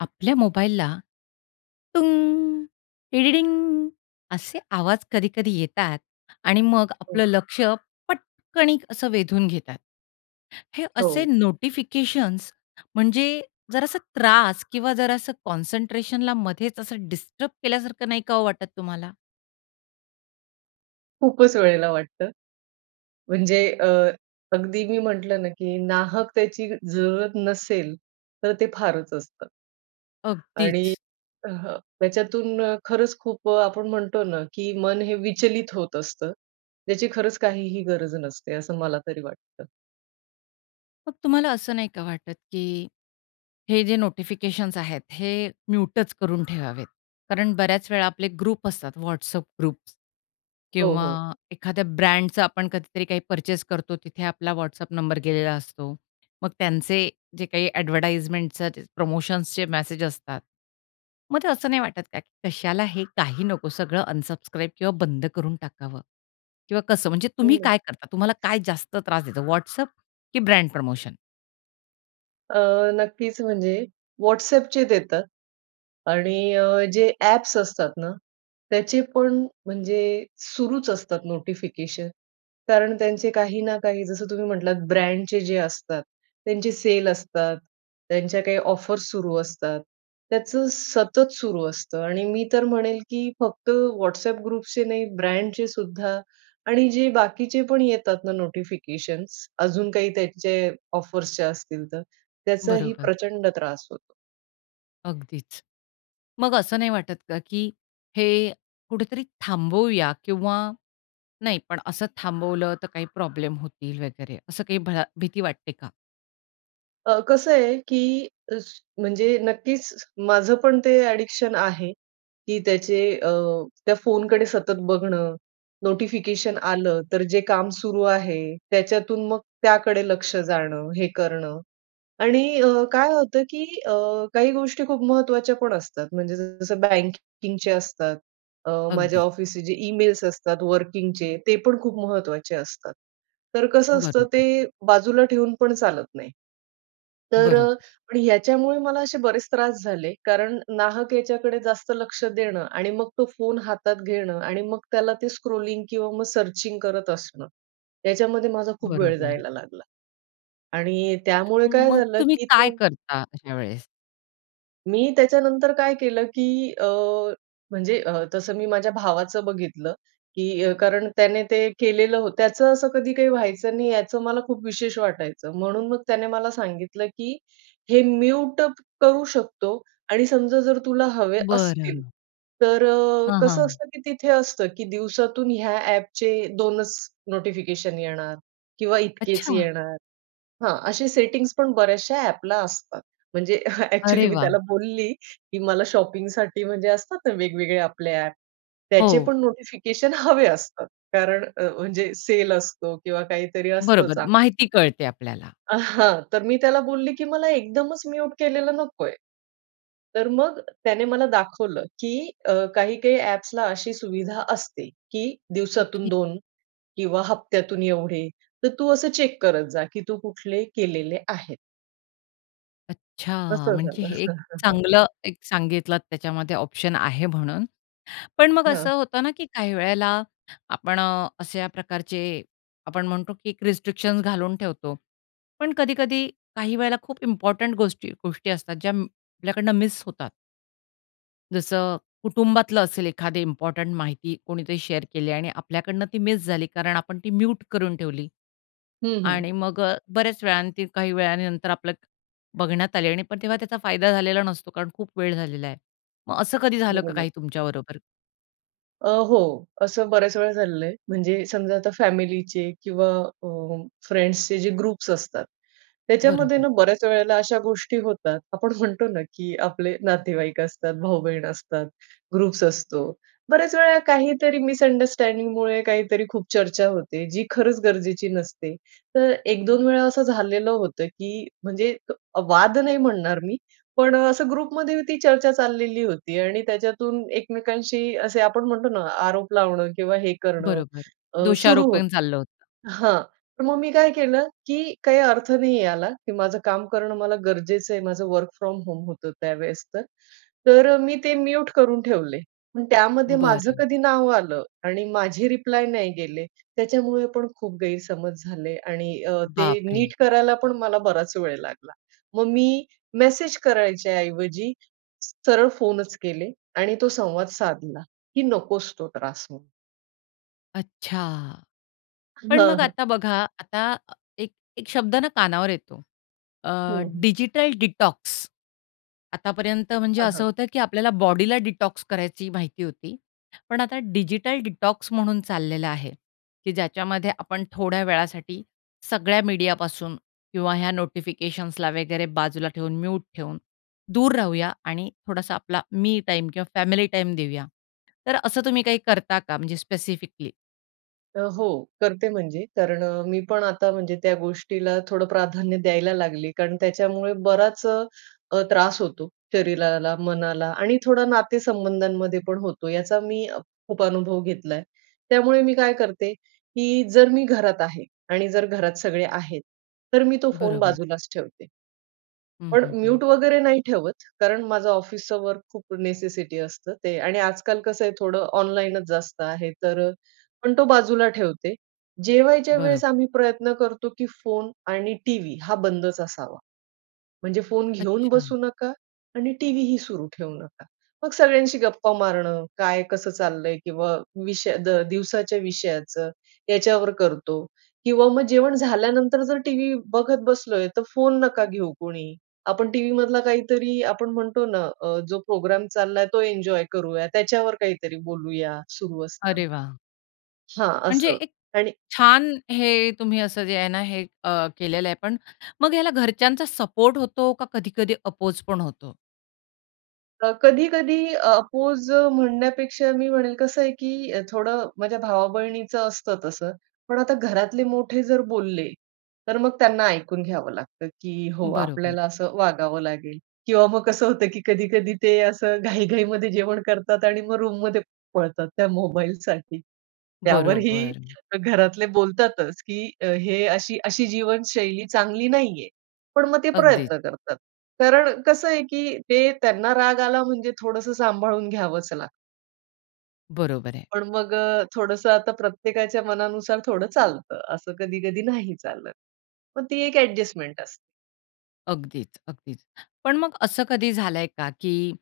आपल्या मोबाईलला असे आवाज कधी-कधी येतात आणि मग हो. आपलं लक्ष पटकन असं वेधून घेतात. हे असे हो. नोटिफिकेशन्स, म्हणजे जरा असं त्रास किंवा जरा असं कॉन्सन्ट्रेशनला मधेच असं डिस्टर्ब केल्यासारखं नाही काहो वाटत तुम्हाला? खूपच वेळेला वाटतं, म्हणजे अ, अगदी मी म्हटलं ना, की नाहकतेची जरूरत नसेल, तर ते फारच असतं. आणि अगदीच. अ, हं. याच्यातून खरंच खूप, आपण म्हणतो ना, की मन हे विचलित होत असतं. ज्याची खरंच काहीही गरज नसते, असं मला तरी वाटतं. मग तुम्हाला असं नाही का वाटत, की हे जे नोटिफिकेशन्स आहेत, हे म्यूटच करून ठेवावेत, कारण बऱ्याच वेळा आपले ग्रुप असतात, WhatsApp ग्रुप हो, किंवा हो. एखाद्या ब्रँडचं आपण कधीतरी काही पर्चेस करतो, तिथे आपला WhatsApp नंबर गेलेला असतो. मग त्यांचे जे काही एडव्हर्टाइजमेंट जे प्रमोशन्सचे मेसेज असतात. मग ते असं नाही वाटत का, की कशाला हे? काही नको, सगळं अनसब्स्क्राइब किंवा बंद करून टाकावं किंवा कसं? म्हणजे तुम्ही काय करता? तुम्हाला काय [unintelligible] जास्त त्रास देतो WhatsApp की ब्रँड प्रमोशन? अ, नक्कीच म्हणजे WhatsAppचे देतात. आणि अ, जे ॲप्स असतात ना त्याचे पण म्हणजे सुरूच असतात नोटिफिकेशन, कारण त्यांचे काही ना काही जसं तुम्ही म्हटलात ब्रँडचे जे असतात त्यांचे सेल असतात, त्यांच्या काही ऑफर्स सुरू असतात. त्याचं सतत सुरू असतं. आणि मी तर म्हणेल की फक्त WhatsApp ग्रुप्सचे नाही, ब्रँडचे सुद्धा आणि जे बाकीचे पण येतात ना नोटिफिकेशन्स अजून काही त्यांचे ऑफर्सचे असतील तर, त्याचाही बरोबर. प्रचंड त्रास होतो. अगदीच. मग असं नाही वाटत का, की हे कुठेतरी थांबवूया किंवा नाही पण असं थांबवलं, तर काही प्रॉब्लेम होतील वगैरे असं काही भळ भीती वाटते का? अ, कसं आहे की अस म्हणजे नक्कीच माझं पण ते एडिक्शन आहे की अ, त्याचे अ, त्या फोनकडे सतत बघणं, नोटिफिकेशन आलं तर जे काम सुरू आहे, त्याच्यातून मग त्याकडे लक्ष जाणं. हे करणं. आणि अ, काय होतं की अ, काही गोष्टी खूप महत्त्वाच्या पण असतात, म्हणजे जसं बँकिंगचे असतात, अ, माझ्या अगदीच. ऑफिसचे जे ईमेल्स असतात वर्किंगचे, ते पण खूप महत्त्वाचे असतात. तर कसं असतं ते बरोबर. बाजूला ठेवून पण चालत नाही. तर अ, बरोबर. पण याच्यामुळे मला असे बरेच त्रास झाले, कारण नाहक याच्याकडे जास्त लक्ष देणं आणि मग तो फोन हातात घेणं आणि मग त्याला ते स्क्रॉलिंग किंवा मग सर्चिंग करत असणं, याच्यामध्ये माझा खूप वेळ बरोबर. जायला लागला. आणि त्यामुळे काय मग झालं तुम्ही की काय तो करता अशा वेळेस? मी त्याच्यानंतर काय केलं, की अ, म्हणजे अ, तसं मी माझ्या भावाचं बघितलं, की अ, कारण त्याने ते केलेलं होतं. त्याचं असं कधी काही व्हायचं नाही, याचं मला खूप विशेष वाटायचं. म्हणून मग त्याने मला सांगितलं, की हे म्यूट करू शकतो आणि समजा जर तुला हवे असतील, बरं. तर अ, हां, कसं हां. असतं की तिथे असतं, की दिवसातून ह्या अ‍ॅपचे 2च नोटिफिकेशन येणार किंवा इतकेच अच्छा! येणार. हां, असे सेटिंग्स पण बऱ्याचश्या अ‍ॅपला असतात. म्हणजे अ‍ॅक्चुअली अरे, मी त्याला वाह! बोलली की मला शॉपिंगसाठी म्हणजे असतात ना, वेगवेगळे आपले अ‍ॅप त्याचे हो. पण नोटिफिकेशन हवे असतात, कारण अ‍, म्हणजे सेल असतो किंवा काहीतरी असतं बरोबर, चांगलं. माहिती कळते आपल्याला. आ, हां. तर मी त्याला बोलली की मला एकदमच म्यूट केलेलं नकोय. तर मग त्याने मला दाखवलं, की अ, काही-काही अ‍ॅप्सला अशी सुविधा असते की ओके. दिवसातून 2 किंवा हप्त्यातून एवढे. तर तू असं चेक करत जा, की तू कुठले केलेले आहेत. अच्छा! असं म्हणजे झालं. हे एक चांगलं एक सांगितलत त्याच्यामध्ये ऑप्शन आहे म्हणून. पण मग हां. असं होतं ना, की काही वेळेला आपण अ, अश्या प्रकारचे आपण म्हणतो की एक रिस्ट्रिक्शन्स घालून ठेवतो. पण कधी-कधी, काही वेळेला खूप इम्पोर्टंट गोष्टी गोष्टी असतात ज्या अं, आपल्याकडनं मिस होतात. जसं कुटुंबातलं असेल एखादी इम्पॉर्टंट माहिती कोणीतरी शेअर केली आणि आपल्याकडनं ती मिस झाली कारण आपण ती म्यूट करून ठेवली हं, हं. आणि मग बऱ्याच वेळा ती काही वेळानंतर आपलं बघण्यात आली आणि पण तेव्हा त्याचा फायदा झालेला नसतो. कारण खूप वेळ झालेला आहे. मग असं कधी झालं का बरोबर. काही तुमच्याबरोबर? अ, हो. असं बऱ्याच वेळा झालेलं आहे. म्हणजे समजा आता फॅमिलीचे किंवा अ, फ्रेंड्सचे जे ग्रुप्स असतात. त्याच्यामध्ये बरोबर. ना बऱ्याच वेळेला अशा गोष्टी होतात. आपण म्हणतो ना, की आपले नातेवाईक असतात, भाऊ-बहीण असतात, ग्रुप्स असतो. बऱ्याच वेळेला काहीतरी मिसअंडरस्टँडिंगमुळे काहीतरी खूप चर्चा होते, जी खरंच गरजेची नसते. तर 1-2वेळा असं झालेलं होतं, की म्हणजे अ, वाद नाही म्हणणार मी. पण असं ग्रुपमध्ये ती चर्चा चाललेली होती आणि त्याच्यातून एकमेकांशी असे आपण म्हणतो ना, आरोप लावणं किंवा हे करणं बरोबर, अ, सुरु दोषारोपण होतं चाललं होतं. हां तर मग मी काय केलं, की काही अर्थ नाही याला, की माझं काम करणं मला गरजेचं आहे. माझं वर्क फ्रॉम होम होतं त्यावेळेस तर. तर मी ते म्युट करून ठेवले. पण त्यामध्ये माझं बरं. कधी नाव आलं आणि माझे रिप्लाय नाही गेले. त्याच्यामुळेपण खूप गैरसमज झाले आणि अ, ते बापरे! नीट करायला पण मला बराच वेळ लागला. मग मी मेसेज करायच्याऐवजी सरळ फोनच केले आणि तो संवाद साधला, की नकोस तो त्रास म्हणून. अच्छा. हं, पण मग हं. आता बघा, आता एक एक शब्द ना कानावर येतो. अ, हं, हं. Digital detox. आतापर्यंत म्हणजे हां, हां. असं होतं, की आपल्याला बॉडीला डिटॉक्स करायची माहिती होती. पण आता डिजिटल डिटॉक्स म्हणून चाललेलं आहे, की ज्याच्यामध्ये आपण थोड्या वेळासाठी सगळ्या मीडियापासून किंवा ह्या नोटिफिकेशन्सला वगैरे बाजूला ठेवून म्यूट ठेवून, दूर राहूया आणि थोडासा आपला मी टाईम किंवा फॅमिली टाईम देऊया. तर असं तुम्ही काही करता का म्हणजे स्पेसिफिकली? तर हो, करते म्हणजे कारण मी पण आता म्हणजे त्या गोष्टीला थोडं प्राधान्य द्यायला लागली. कारण त्याच्यामुळे बराच अ, अ, त्रास होतो शरीराला मनाला आणि थोडा नातेसंबंधांमध्ये पण होतो, याचा मी खूप अनुभव घेतलाय आहे. त्यामुळे मी काय करते, की जर मी घरात आहे आणि जर घरात सगळे आहेत. तर मी तो फोन बरोबर. बाजूलाच ठेवते. हं, पण हं, हं म्यूट वगैरे नाही ठेवत. कारण माझं ऑफिसच वर्क खूप नेसेसिटी असतं ते आणि आजकाल कसं आहे थोडं ऑनलाईनच जास्त आहे. तर पण तो बाजूला ठेवते. जेवायच्या वेळेस बरोबर. आम्ही प्रयत्न करतो, की फोन आणि टीव्ही हा बंदच असावा. म्हणजे फोन घेऊन अच्छा. बसू नका आणि टीव्हीही सुरू ठेवू नका. मग सगळ्यांशी गप्पा मारणं, काय कसं चाललंय? किंवा विषय द दिवसाच्या विषयाचं, याच्यावर करतो किंवा मग जेवण झाल्यानंतर जर टीव्ही बघत बसलोय तर फोन नका घेऊ कोणी, आपण टीव्ही मधला काहीतरी आपण म्हणतो ना, अ, जो प्रोग्राम चालला तो एन्जॉय करूया त्याच्यावर काहीतरी बोलूया सुरू अरे असताना. वाह! हां, म्हणजे असं एक आणि छान, हे तुम्ही असं जे आहे ना हे, अ, केलेलं आहे पण मग ह्याला घरच्यांचा सपोर्ट होतो का, कधी-कधी अपोज पण होतो? अ, कधी-कधी अपोज म्हणण्यापेक्षा मी म्हणेल कसं आहे, की थोडं माझ्या भावा-बहिणीचं असतं तसं, पण आता घरातले मोठे जर बोलले तर मग त्यांना ऐकून घ्यावं लागतं, की हो बरोबर. आपल्याला असं वागावं लागेल किंवा मग कसं होतं, की कधी-कधी ते असं घाई-घाईमध्ये जेवण करतात आणि मग रूममध्ये पळतात त्या मोबाईलसाठी. त्यावरही बरोबर. घरातले बोलतातच, की हे अशी-अशी जीवनशैली चांगली नाहीये. पण मग ते अगदीच. प्रयत्न करतात. कारण कसं आहे, की ते त्यांना राग आला म्हणजे थोडसं सांभाळून घ्यावंच लागतं. बरोबर आहे. पण मग अ, थोडंसं आता प्रत्येकाच्या मनानुसार थोडं चालत असं कधी-कधी नाही चालत. मग ती एक अडजस्टमेंट असते. अगदीच अगदीच. पण मग असं कधी झालंय का की,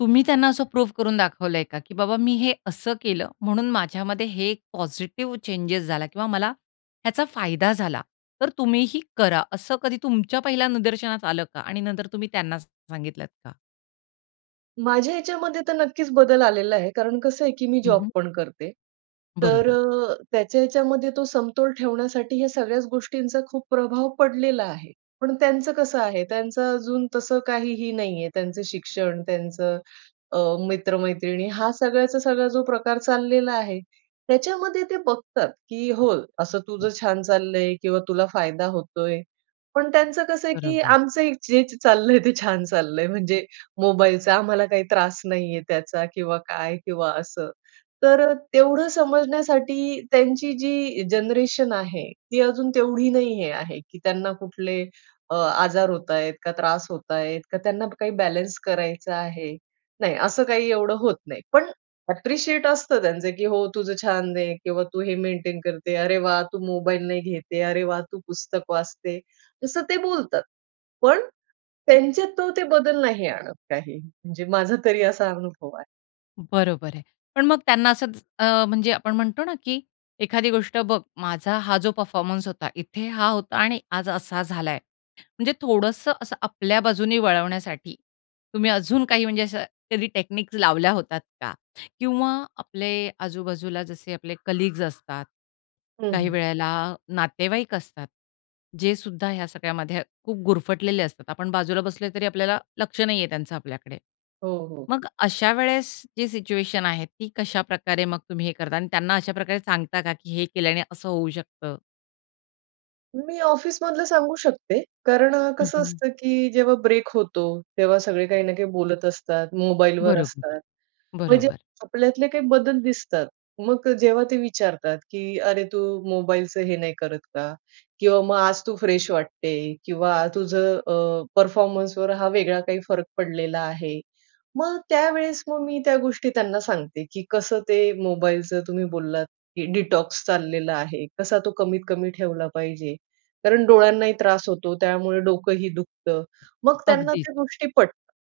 तुम्ही त्यांना असं प्रूफ करून दाखवलंय का, की बाबा मी हे असं केलं म्हणून माझ्यामध्ये हे पॉझिटिव्ह चेंजेस झाला किंवा मला ह्याचा फायदा झाला तर तुम्ही ही करा. असं कधी तुमच्या पहिल्या निदर्शनास आलं का? आणि नंतर तुम्ही त्यांना सा सांगितलत का? माझ्या ह्याच्यामध्ये तर नक्कीच बदल आलेला आहे, कारण कसं आहे की मी हं, जॉब हं. पण करते. तर बरोबर. अ, त्याच्या ह्याच्या मध्ये तो समतोल ठेवण्यासाठी या सगळ्याच गोष्टींचा खूप प्रभाव पडलेला आहे, पण त्यांचं कसं आहे? त्यांचं अजून तसं काहीही नाही आहे. त्यांचं शिक्षण, त्यांचं अ, मित्र-मैत्रिणी हा सगळ्याचा सगळा जो प्रकार चाललेला आहे, त्याच्यामध्ये ते बघतात, की हो असं तुझं छान चाललंय किंवा तुला फायदा होतोय. पण त्यांचं कसं आहे की बरोबर. आमचं जे चाललंय ते छान चाललंय, म्हणजे मोबाईलचा आम्हाला काहीतरी त्रास नाहीये त्याचा किंवा काय किंवा असं. तर तेवढं समजण्यासाठी त्यांची जी जनरेशन आहे ती अजून तेवढी नाही हे आहे, की त्यांना कुठले अ, आजार होत आहेत का? त्रास होत आहेत का? त्यांना काही बॅलन्स करायचा आहे? नाही, असं काही एवढं होत नाही, पण ॲप्रिशिएट असतं त्यांचं की हो तुझं छान आहे किंवा तू हे मेंटेन करते. अरे वाह! तू मोबाईल नाही घेते. अरे वाह! तू पुस्तक वाचते. तसं ते बोलतात, पण त्यांच्यात तो ते बदल नाही आणत काही, म्हणजे माझा तरी असा अनुभव आहे. बरोबर आहे. पण मग त्यांना असंच अ, म्हणजे आपण म्हणतो ना, की एखादी गोष्ट बघ माझा हा जो परफॉर्मन्स होता, इथे हा होता आणि आज असा झालाय. म्हणजे थोडंसं असं आपल्या बाजूने वळवण्यासाठी तुम्ही अजून काही म्हणजे असं कधी टेक्निक लावल्या होतात का? किंवा आपले आजूबाजूला जसे आपले कलीग्स असतात. हं, काही हं. वेळेला नातेवाईक असतात, जे सुद्धा ह्या सगळ्यामध्ये खूप गुरफटलेले असतात. आपण बाजूला बसले तरी आपल्याला लक्ष नाहीये त्यांचं आपल्याकडे. हो, हो. मग अशा वेळेस जी सिच्युएशन आहे, ती कशाप्रकारे मग तुम्ही हे करता? आणि त्यांना अशा प्रकारे सांगता का, की हे केल्याने असं होऊ शकतं? मी ऑफिसमधलं सांगू शकते. कारण ठीक कसं ना. असतं, की जेव्हा ब्रेक होतो तेव्हा सगळे काही ना काही बोलत असतात, मोबाईलवर बरोबर, असतात. म्हणजे बरोबर. आपल्यातले काही बदल दिसतात मग जेव्हा ते विचारतात, की "अरे, तू मोबाईलचं हे नाही करत का किंवा मग आज तू "फ्रेश" वाटते किंवा तुझं अ, "परफॉर्मन्सवर" हा वेगळा काही फरक पडलेला आहे." मग त्यावेळेस मग मी त्या गोष्टी त्यांना सांगते, की "कसं ते मोबाईलचं तुम्ही बोललात, की "डिटॉक्स" चाललेला आहे. कसा तो कमीत कमी ठेवला पाहिजे. कारण डोळ्यांनाही त्रास होतो, त्यामुळे डोकंही दुखतं." मग त्यांना अगदीच. त्या गोष्टी पटतात.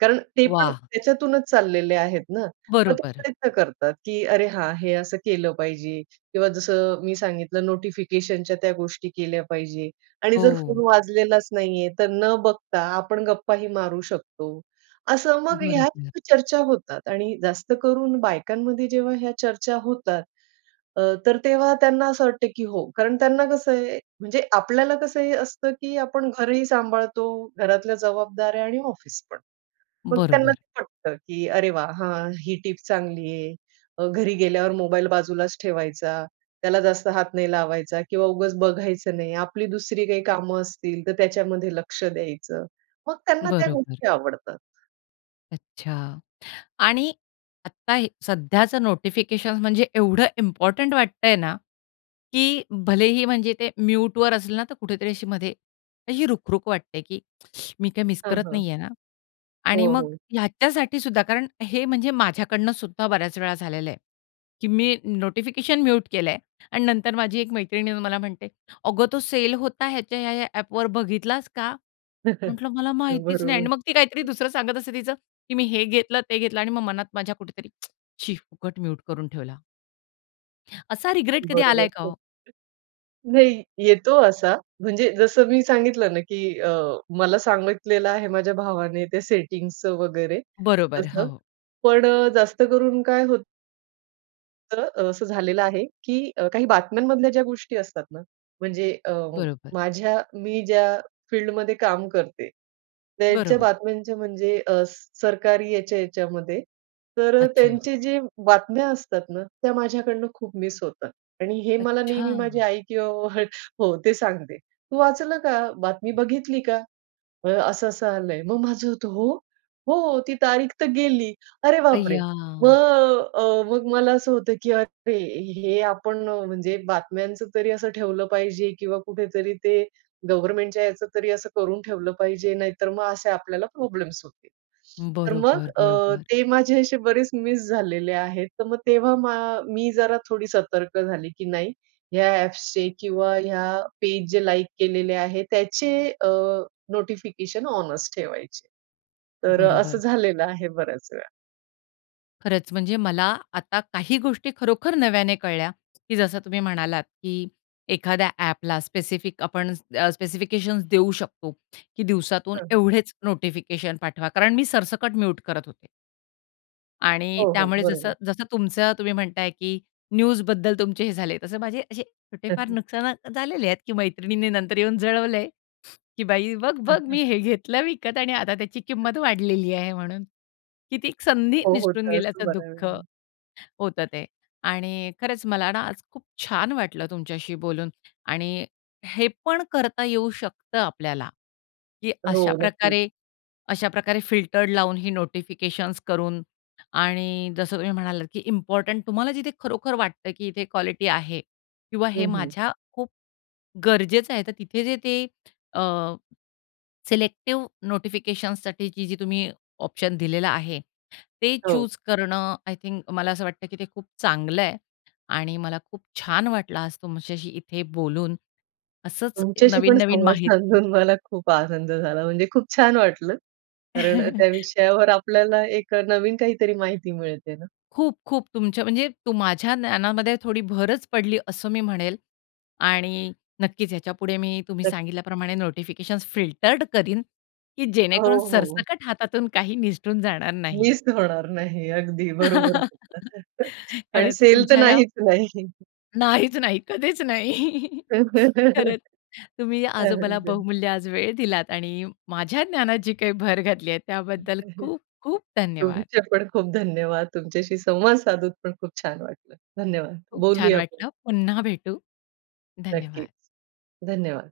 कारण ते पण वाह! त्याच्यातूनच चाललेले आहेत ना, मग ते बरोबर. प्रयत्न करतात, की अरे, हां, हे असं केलं पाहिजे किंवा जसं मी सांगितलं नोटिफिकेशनच्या त्या गोष्टी केल्या पाहिजे आणि जर फोन हो. वाजलेलाच नाहीये तर न बघता आपण गप्पाही मारू शकतो. असं, मग ह्या बरोबर. चर्चा होतात आणि जास्त करून बायकांमध्ये जेव्हा ह्या चर्चा होतात अ, तर तेव्हा त्यांना असं वाटतं, की हो. कारण त्यांना कसं आहे. म्हणजे आपल्याला कसं ही असतं, की आपण घरही सांभाळतो, घरातल्या जबाबदाऱ्या आणि ऑफिस पण. मग त्यांना बरोबर. ते पटतं, की अरे, वाह! हा, ही टीप चांगली आहे अ, घरी गेल्यावर मोबाईल बाजूलाच ठेवायचा, त्याला जास्त हात नाही लावायचा किंवा उगीच बघायचं नाही. आपली दुसरी काही कामं असतील तर त्याच्यामध्ये लक्ष द्यायचं. मग त्यांना त्या बरोबर. गोष्टी आवडतात. अच्छा. आणि आत्ता हे सध्याचं नोटिफिकेशन्स म्हणजे एवढं इम्पोर्टंट वाटतंय ना, की भलेही म्हणजे ते म्यूटवर असलं ना तर कुठेतरी अशी मध्ये अशी रुखरुख वाटते, की मी काही मिस हं, करत हं. नाही आहे ना? आणि हो, मग हो. ह्याच्यासाठी सुद्धा कारण हे म्हणजे माझ्याकडनंसुद्धा बऱ्याच वेळा झालेलं आहे, की मी नोटिफिकेशन म्यूट केलंय आणि नंतर माझी एक मैत्रीण येऊन मला म्हणते, "अगं तो सेल होता ह्याच्या ह्या-ह्या ॲपवर बघितलास का?" म्हंटलं, "मला हो, माहितीच नाही" आणि बरोबर. मग ती काहीतरी दुसरं सांगत असते तिचं, की "मी हे घेतलं, ते घेतलं" आणि मग मनात माझ्या कुठेतरी, "शी फुकट म्यूट करून ठेवला." असा रिग्रेट कधी आलाय बरोबर. का हो? [unintelligible] नाही येतो असा म्हणजे जसं मी सांगितलं ना, की अ, मला सांगितलेलं आहे माझ्या भावाने त्या सेटिंग्सच वगैरे बरोबर, तसं. हां. पण अ, जास्त करून काय होतं तर असं झालेलं आहे, की काही बातम्यांमधल्या ज्या गोष्टी असतात ना, म्हणजे अ, बरोबर. माझ्या मी ज्या फील्डमध्ये काम करते त्यांच्या बरोबर. बातम्यांच्या म्हणजे अ, स सरकारी याच्या याच्यामध्ये तर अच्छा. त्यांचे जे बातम्या असतात ना, त्या माझ्याकडून खूप मिस होतात आणि हे मला नेहमी माझी अच्छा. आई किंवा [unintelligible] हो, ते सांगते, "तू वाचलं का? बातमी बघितली का? अ, असं असं आलंय." मग माझं होतं, "हो?" "हो, ती तारीख तर गेली." अरे बापरे! अय्या! मग अ, मग मला असं होतं, की "अरे! हे आपण म्हणजे बातम्यांचं तरी असं ठेवलं पाहिजे किंवा कुठेतरी ते गव्हर्नमेंटच्या याचं तरी असं करून ठेवलं पाहिजे. नाहीतर मग असे आपल्याला प्रॉब्लेम्स होतील." तर मग बरोबर, अ, बरोबर. ते माझे असे बरेच मिस झालेले आहेत. तर मग तेव्हा मा मी जरा थोडी सतर्क झाली, की नाही, ह्या ॲप्सचे किंवा या पेज जे लाईक केलेले आहेत त्याचे अ, नोटिफिकेशन ऑनच ठेवायचे. तर असं बरोबर. झालेलं आहे बऱ्याच वेळा. खरंच, म्हणजे मला आता काही गोष्टी खरोखर नव्याने कळल्या, की जसं तुम्ही म्हणालात, की एखाद्या ॲपला स्पेसिफिक आपणचं द स्पेसिफिकेशन्स देऊ शकतो, की दिवसातून हं. हं. एवढेच नोटिफिकेशन पाठवा, कारण मी सरसकट म्यूट करत होते. आणि हो, हो, त्यामुळे जसं बरोबर. जसं तुमचं, तुम्ही म्हणताय, की न्यूजबद्दल तुमचे हे झाले, तसं माझे असे छोटे फार नुकसानात झालेले आहेत, की मैत्रिणींनी नंतर येऊन जळवल आहे, की बाई बघ-बघ मी हे घेतलं विकत आणि आता त्याची किंमत वाढलेली आहे म्हणून. की ती संधी हो, हो. तर निसटून असतो तर असतोच गेल्याचं दुःख, बऱ्यावेळानं. होतं ते. आणि खरंच मला ना, आज खूप छान वाटलं तुमच्याशी बोलून आणि हे पण करता येऊ शकतं आपल्याला, की हो नक्की. अशाप्रकारे अशाप्रकारे फिल्टर्ड लावून ही नोटिफिकेशन्स करून आणि जसं तुम्ही म्हणालात की इम्पॉर्टंट तुम्हाला जिथे खरोखर वाटतं की इथे क्वालिटी आहे. किंवा हे हं. हं. माझ्या खूप ...गरजेचं आहे, तर तिथे जे ते अ, सिलेक्टिव नोटिफिकेशन्ससाठीची जी तुम्ही ऑप्शन दिलेलं आहे ते हो. चूज करणं, आय थिंक मला असं वाटतं की ते खूप चांगलं आहे. आणि मला खूप छान वाटलं आज तुमच्याशी इथे बोलून. असंच तुमच्याशी पण नवीन-नवीन संवाद माहि साधून मला खूप आनंद झाला, म्हणजे खूप छान वाटलं. कारण त्या विषयावर आपल्याला एक नवीन काही तरी माहिती मिळते ना. खूप-खूप तुमच्या म्हणजे तू माझ्या ज्ञानामध्ये थोडी भरच पडली, असं मी म्हणेल. आणि नक्कीच याच्यापुढे मी तुम्ही नक्क. सांगितल्याप्रमाणे नोटिफिकेशन्स फिल्टर्ड करीन, की अ, जेणेकरून हो, हो. सरसकट हातातून काही निसटून जाणार नाही. मिस होणार नाही, अगदी बरोबर बोलतात आणि खरंच सेल तर तुमच्या या नाहीच नाही. नाहीच नाही, कधीच नाही. खरंच, तुम्ही ते आज मला हरिजन बहुमूल्य आज वेळ दिलात आणि माझ्या ज्ञानात जी काही भर घातली आहे, त्याबद्दल खूप-खूप धन्यवाद! तुमचे पण खूप धन्यवाद. तुमच्याशी संवाद साधूत पण खूप छान वाटलं. धन्यवाद. खूप छान बोलूया आपण. वाटलं. पुन्हा भेटू. नक्कीच. धन्यवाद! धन्यवाद!